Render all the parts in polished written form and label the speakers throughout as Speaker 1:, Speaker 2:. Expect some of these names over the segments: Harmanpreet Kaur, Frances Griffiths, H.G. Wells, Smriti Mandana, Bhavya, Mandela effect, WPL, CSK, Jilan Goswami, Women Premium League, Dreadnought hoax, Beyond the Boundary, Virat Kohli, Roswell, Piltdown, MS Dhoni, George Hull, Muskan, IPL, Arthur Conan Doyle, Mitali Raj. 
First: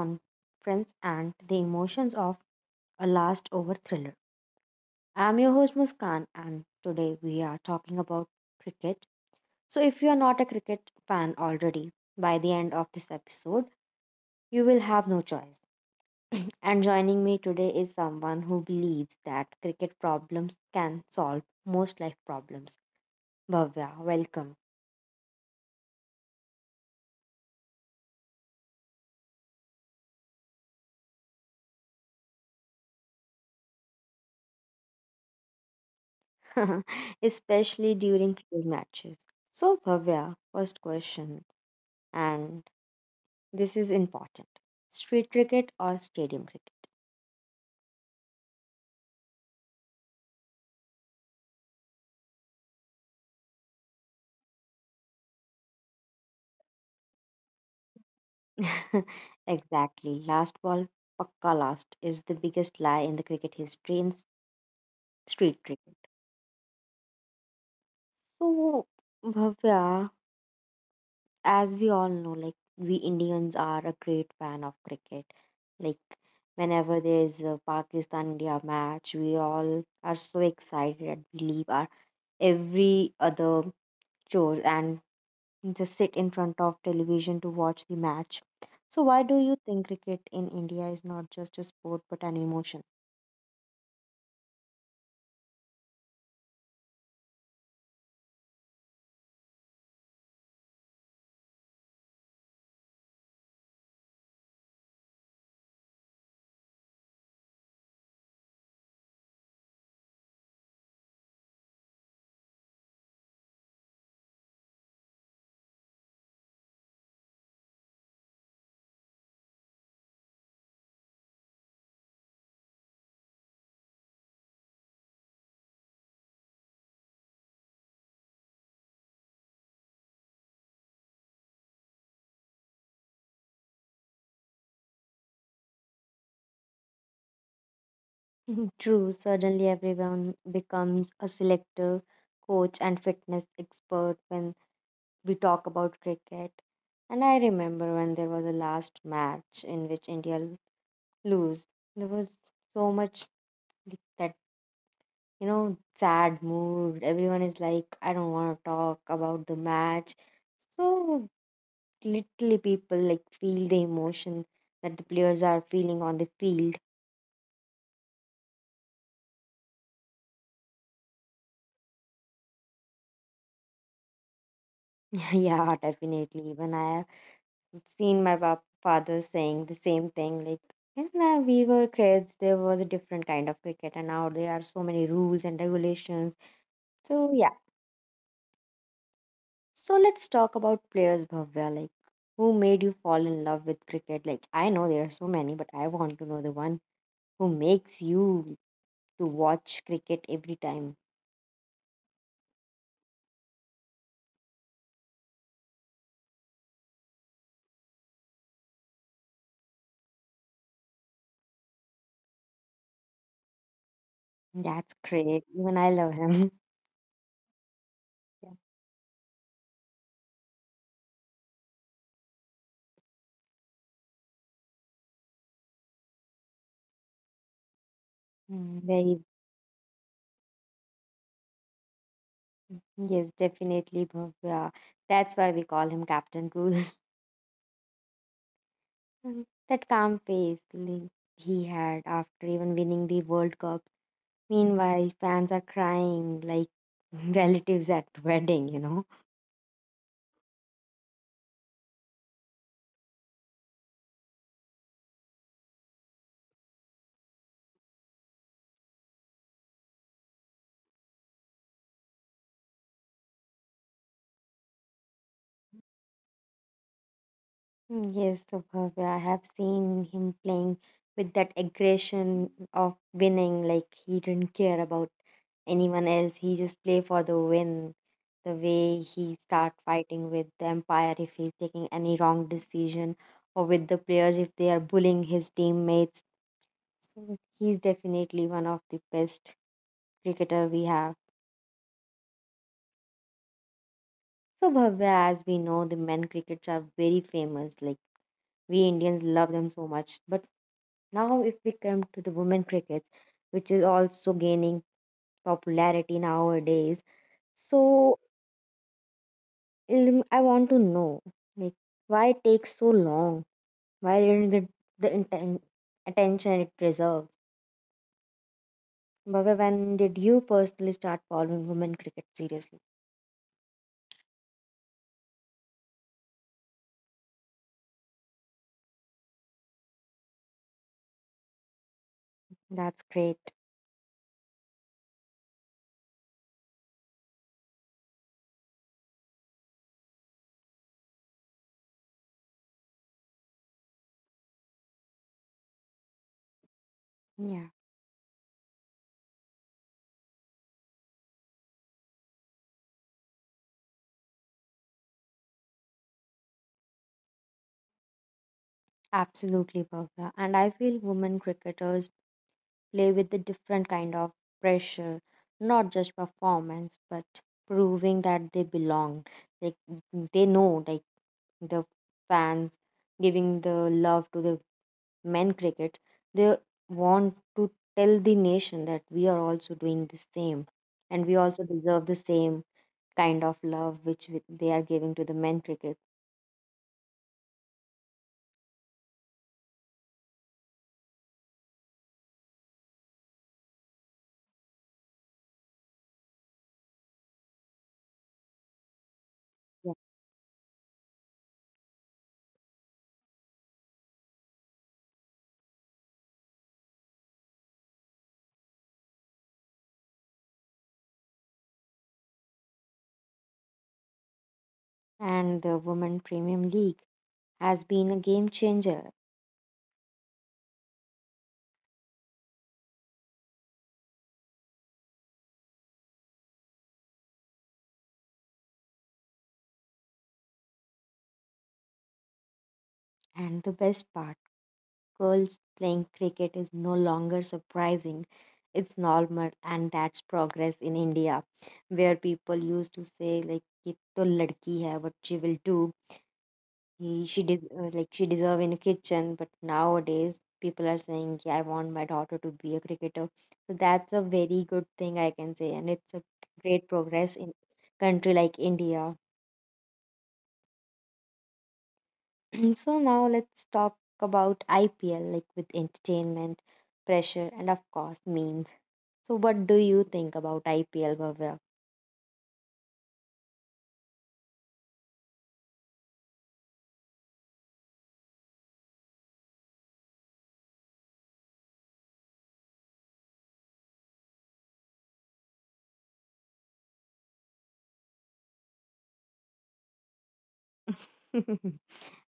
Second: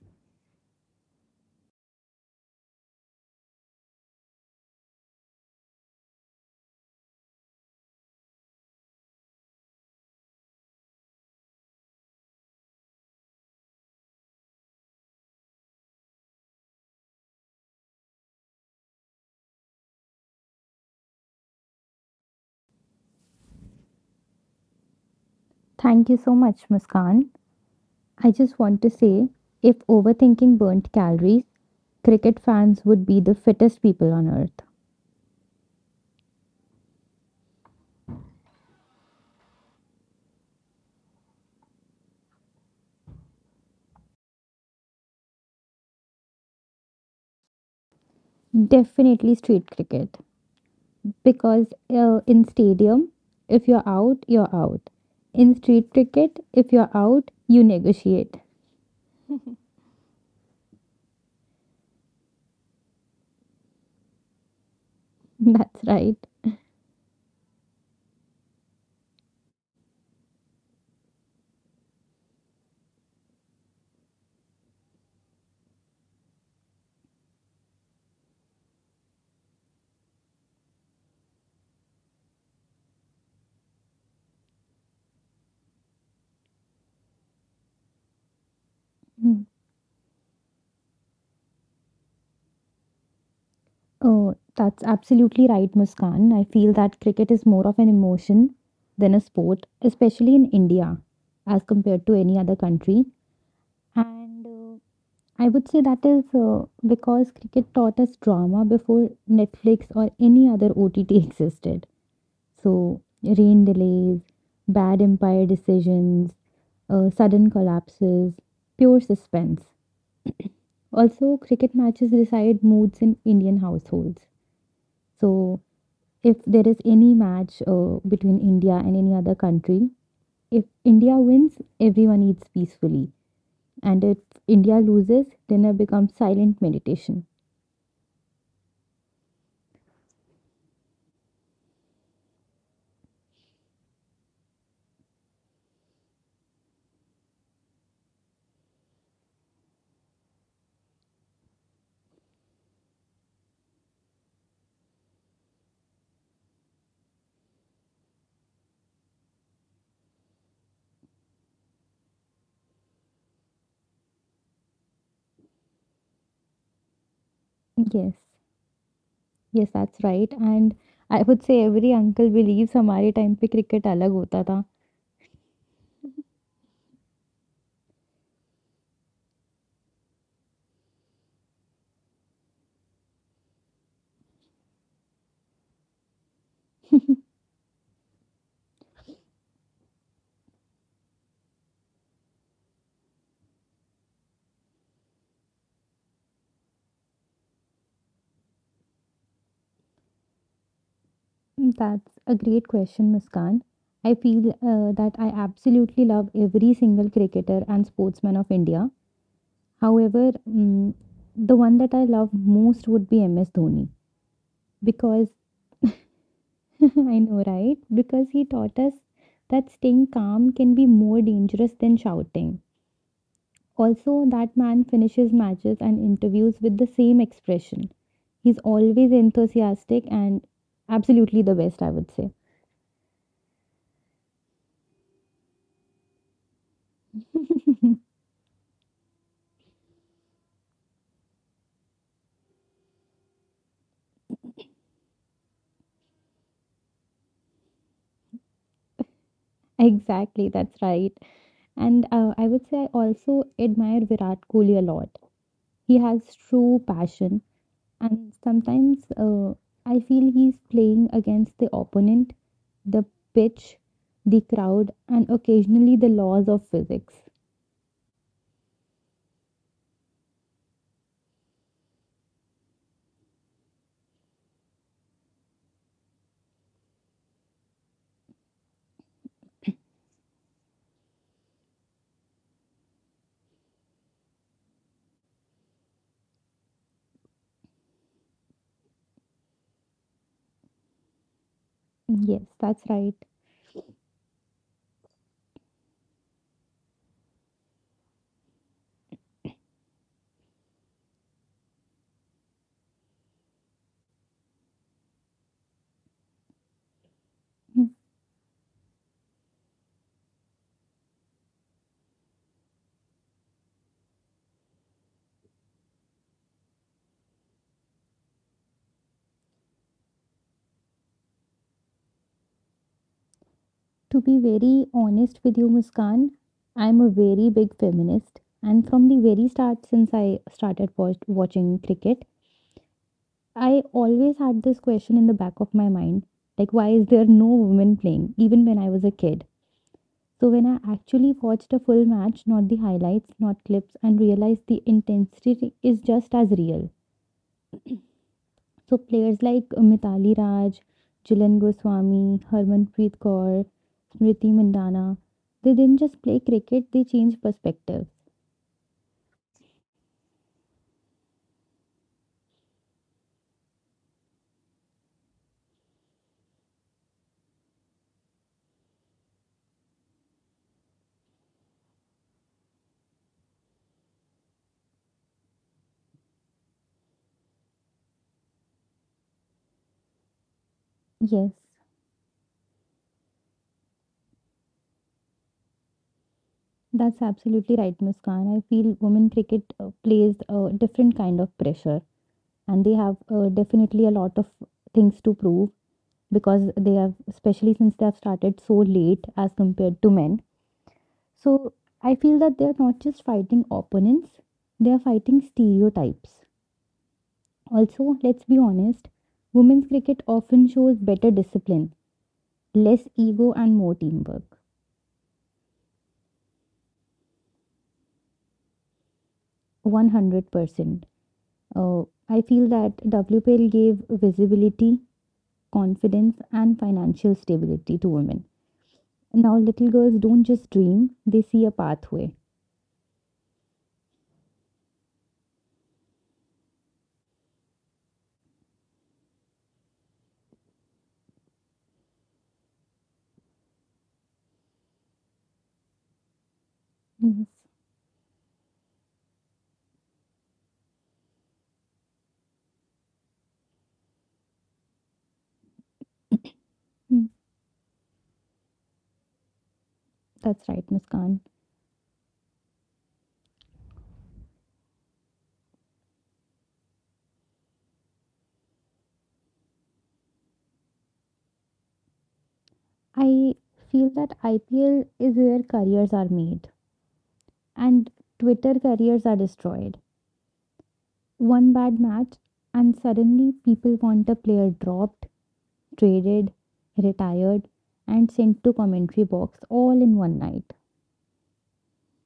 Speaker 1: conference and the emotions of a last over thriller. I'm your host, Muskan, and today we are talking about cricket. So, if you are not a cricket fan already, by the end of this episode, you will have no choice. And joining me today is someone who believes that cricket problems can solve most life problems. Bhavya, welcome,
Speaker 2: Thank you so much, Muskan. I just want to say if overthinking burnt calories, cricket fans would be the fittest people on earth.
Speaker 1: especially during quiz matches. So, Bhavya, first question, and this is important, street cricket or stadium
Speaker 2: Definitely street cricket. Because in stadium, if you're out, you're out. In street cricket, if you're out, you negotiate.
Speaker 1: cricket? Exactly, last ball, pakka last, is the biggest lie in the cricket history in street
Speaker 2: That's
Speaker 1: cricket.
Speaker 2: right.
Speaker 1: So, Bhavya, as we all know, like we Indians are a great fan of cricket. Like whenever there's a Pakistan India match, we all are so excited and we leave our every other chore and just sit in front of television to watch the match. So why do
Speaker 2: Hmm.
Speaker 1: you think cricket in India is not just a sport but an emotion?
Speaker 2: Oh, that's absolutely right, Muskan. I feel that cricket is more of an emotion than a sport, especially in India, as compared to any other country. And I would say that is because cricket taught us drama before Netflix or any other OTT existed. So, rain delays, bad umpire decisions, sudden collapses, pure suspense. Also, cricket matches decide moods in Indian households. So, if there is any match between India and any other country, if India wins, everyone eats peacefully. And if India loses, dinner becomes silent meditation.
Speaker 1: True, suddenly everyone becomes a selector, coach, and fitness expert when we talk about cricket. And I remember when there was a last match in which lose. There was so much that, you know, sad mood. Everyone is like, I don't want to talk about the match. So literally, people like feel the emotion that the players are feeling on the field.
Speaker 2: Yes, yes, that's right. And I would say every uncle believes हमारे time पे cricket अलग होता था.
Speaker 1: Yeah, definitely. Even I seen my father saying the same thing, like when we were kids there was a different kind of cricket and now there are so many rules and regulations. So yeah, so let's talk about players, Bhavya. Like who made you fall in love with cricket? Like I know there are so many but I want to know the one who makes you to watch cricket every time.
Speaker 2: That's a great question, Muskan. I feel that I absolutely love every single cricketer and sportsman of India. However, the one that I love most would be MS Dhoni
Speaker 1: That's
Speaker 2: because
Speaker 1: great, even I love him.
Speaker 2: I know, right? Because he
Speaker 1: Yeah.
Speaker 2: taught us that staying calm can be more dangerous than shouting. Also, that man finishes matches and interviews with the same expression. He's
Speaker 1: Mm,
Speaker 2: always
Speaker 1: very.
Speaker 2: enthusiastic and absolutely the best, I would say.
Speaker 1: Yes, definitely, Bhavya, that's why we call him Captain Cool. Mm, that calm face he had after even winning the World Cup. Meanwhile, fans are crying like relatives at wedding, you know.
Speaker 2: Exactly, that's right. And I would say I also admire Virat Kohli a lot. He has true passion, and sometimes I feel he's playing against the opponent, the pitch, the crowd, and occasionally the laws of physics.
Speaker 1: Mm, yes, so Bhavya, I have seen him playing with that aggression of winning, like he didn't care about anyone else. He just play for the win. The way he start fighting with the umpire if he's taking any wrong decision, or with the players if they are bullying his teammates. He's definitely one of the best cricketer we have.
Speaker 2: Yes, that's right.
Speaker 1: So Bhavya, as we know, the men crickets are very famous. Like we Indians love them so much. But now, if we come to the women crickets, which is also gaining popularity nowadays, so I want to know, like, why it takes so long? Why didn't it the inten- attention it deserves? Bhavya, when did you personally start following women cricket seriously?
Speaker 2: To be very honest with you, Muskan, I'm a very big feminist. And from the very start, since I started watching cricket,
Speaker 1: That's great.
Speaker 2: I always had this question in the back of my mind like, why is there no women playing, even when I was a kid? So, when I actually watched a full match, not the highlights, not clips, and realized the intensity is just as real,
Speaker 1: Yeah.
Speaker 2: so players like Mitali Raj, Jilan Goswami, Harmanpreet Kaur, Smriti Mandana, they didn't just play cricket, they changed perspectives.
Speaker 1: Absolutely, Bhavya. And I feel women cricketers play with a different kind of pressure, not just performance, but proving that they belong. Like mm, they know, like the fans giving the love to the men cricket, they want to tell the nation that we are also doing the same, and we
Speaker 2: Yes,
Speaker 1: also deserve the same kind of love which they are giving to the men cricket.
Speaker 2: that's absolutely right, Muskan. I feel women cricket plays a different kind of pressure, and they have definitely a lot of things to prove because they have, especially since they have started so late as compared to men. So I feel that they're not just fighting opponents, they are fighting stereotypes. Also, let's be honest, women's cricket often shows better discipline, less ego, and more teamwork.
Speaker 1: And the Women Premium League has been a game changer.
Speaker 2: 100%. Uh, I feel that WPL gave visibility, confidence, and financial stability to women. Now, little girls don't just dream, they see a pathway.
Speaker 1: And the best part, girls playing cricket is no longer surprising. It's normal, and that's progress in India, where people used to say, like, "Ye to ladki hai, what she will do. He,
Speaker 2: Yes.
Speaker 1: like she deserve in a kitchen." But nowadays, people are saying, yeah, "I want my daughter to be a cricketer." So that's a very good thing I can say, and it's a great
Speaker 2: Mm,
Speaker 1: progress in country like India.
Speaker 2: that's right, Muskan.
Speaker 1: So now let's talk about IPL, like with entertainment, pressure, and of course memes. So what do you think about IPL, Bhavya?
Speaker 2: I feel that IPL is where careers are made and Twitter careers are destroyed. One bad match, and suddenly people want the player dropped, traded, retired, and sent to commentary box all in one night.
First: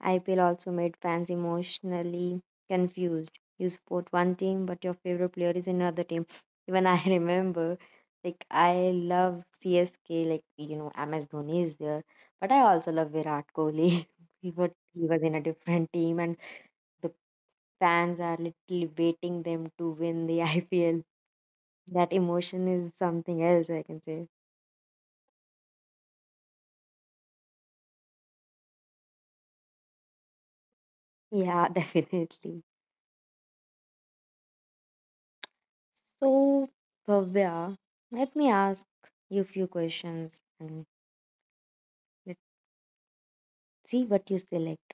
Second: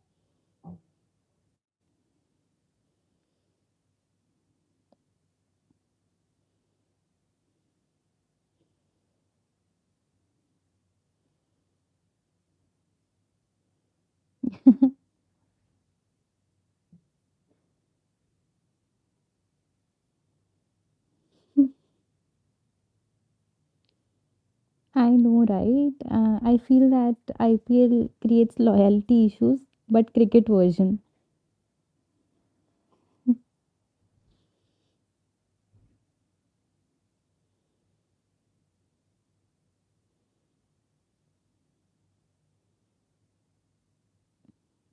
Speaker 1: IPL also made fans emotionally confused. You support one team, but your favorite player is another team. Even I remember, like I love CSK, like you know MS Dhoni is there, but I also love Virat Kohli. He was in a different team, and the fans are literally waiting them to win the IPL. That emotion is something else, I can say.
Speaker 2: I know, right? I feel that IPL creates loyalty issues, but cricket version.
Speaker 1: Yeah, definitely. So, Bhavya, let me ask you a few questions and let's see what you select.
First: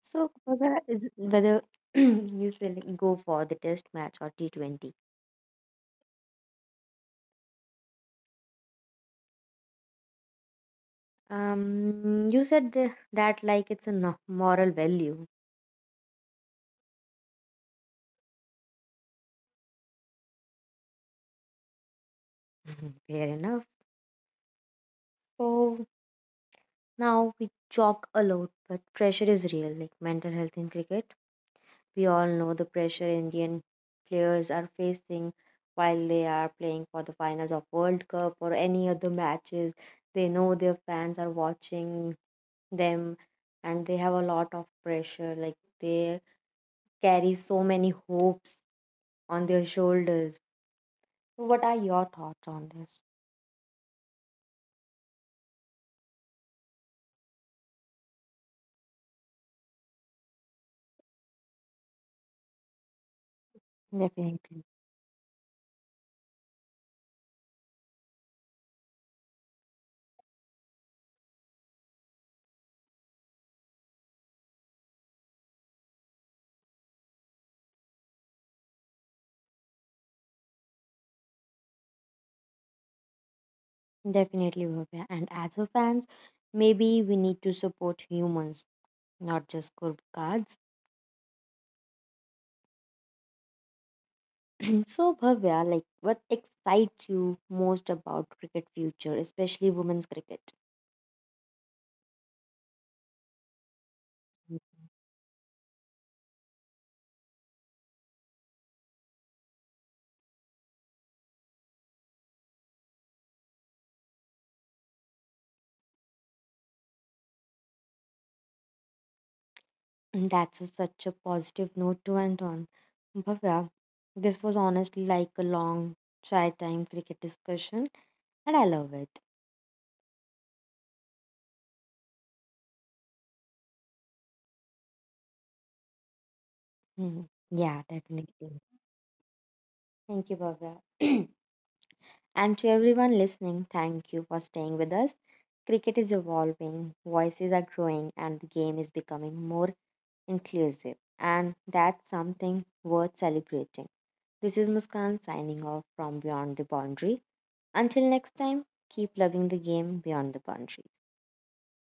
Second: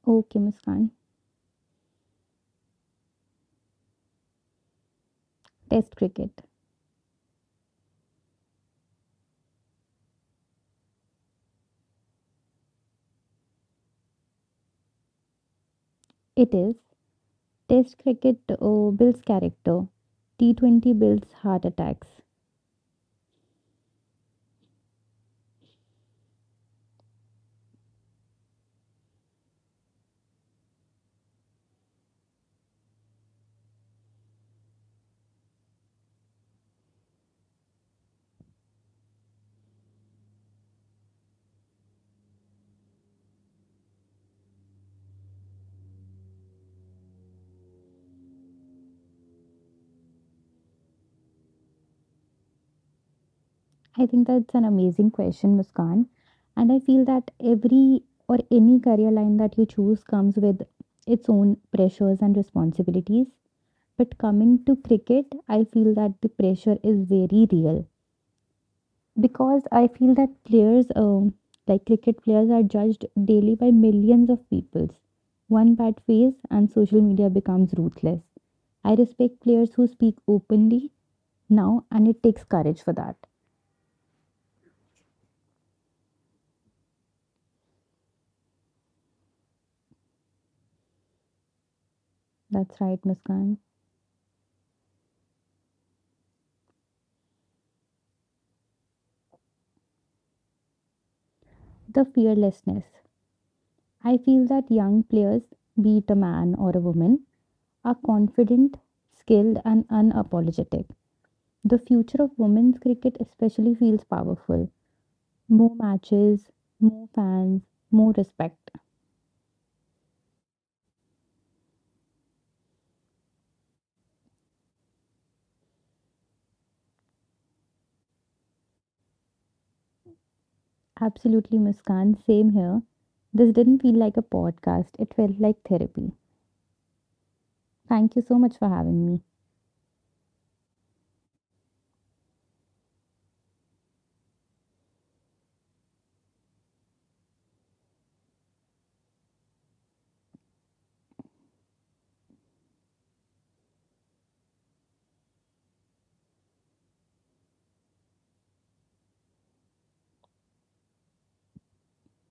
Speaker 1: So,
Speaker 2: Okay,
Speaker 1: Bhavya,
Speaker 2: Muskan.
Speaker 1: whether you select go for the test match or T20.
Speaker 2: Test cricket.
Speaker 1: You said that like it's a moral value.
Speaker 2: It is. Test cricket builds character. T20 builds heart attacks.
Speaker 1: Fair enough. So now we joke a lot, but pressure is real, like mental health in cricket. We all know the pressure Indian players are facing while they are playing for the finals of World Cup or any other matches. They know their fans are watching them and they have a lot of pressure. Like they carry so many hopes on their shoulders. So what are your thoughts on this?
Speaker 2: I think that's an amazing question, Muskan. And I feel that every or any career line that you choose comes with its own pressures and responsibilities. But coming
Speaker 1: Definitely.
Speaker 2: to cricket, I feel that the pressure is very real because I feel that players, like cricket players, are judged daily by millions of people. One bad phase and social media becomes ruthless. I respect players who speak openly now, and it takes courage for that.
Speaker 1: Definitely, Bhavya. And as a fans, maybe we need to support humans not just scorecards.
Speaker 2: That's right, Muskan.
Speaker 1: So, Bhavya, like, what excites you most about cricket future, especially women's cricket?
Speaker 2: The fearlessness. I feel that young players, be it a man or a woman, are confident, skilled, and unapologetic. The future of women's cricket especially feels powerful. More matches, more fans, more respect.
Speaker 1: And such a positive note to end on. Bhavya, this was honestly like a long try time cricket discussion, and I love it.
Speaker 2: Absolutely, Muskan, same here. This didn't feel like a podcast, it felt like therapy.
Speaker 1: Mhm. Yeah,
Speaker 2: Thank you so much
Speaker 1: definitely.
Speaker 2: for having me.
Speaker 1: Thank you, Bhavya. And to everyone listening, thank you for staying with us. Cricket is evolving, voices are growing, and the game is becoming more inclusive, and that's something worth celebrating. This is Muskan signing off from Beyond the Boundary. Until next time, keep loving the game beyond the boundary.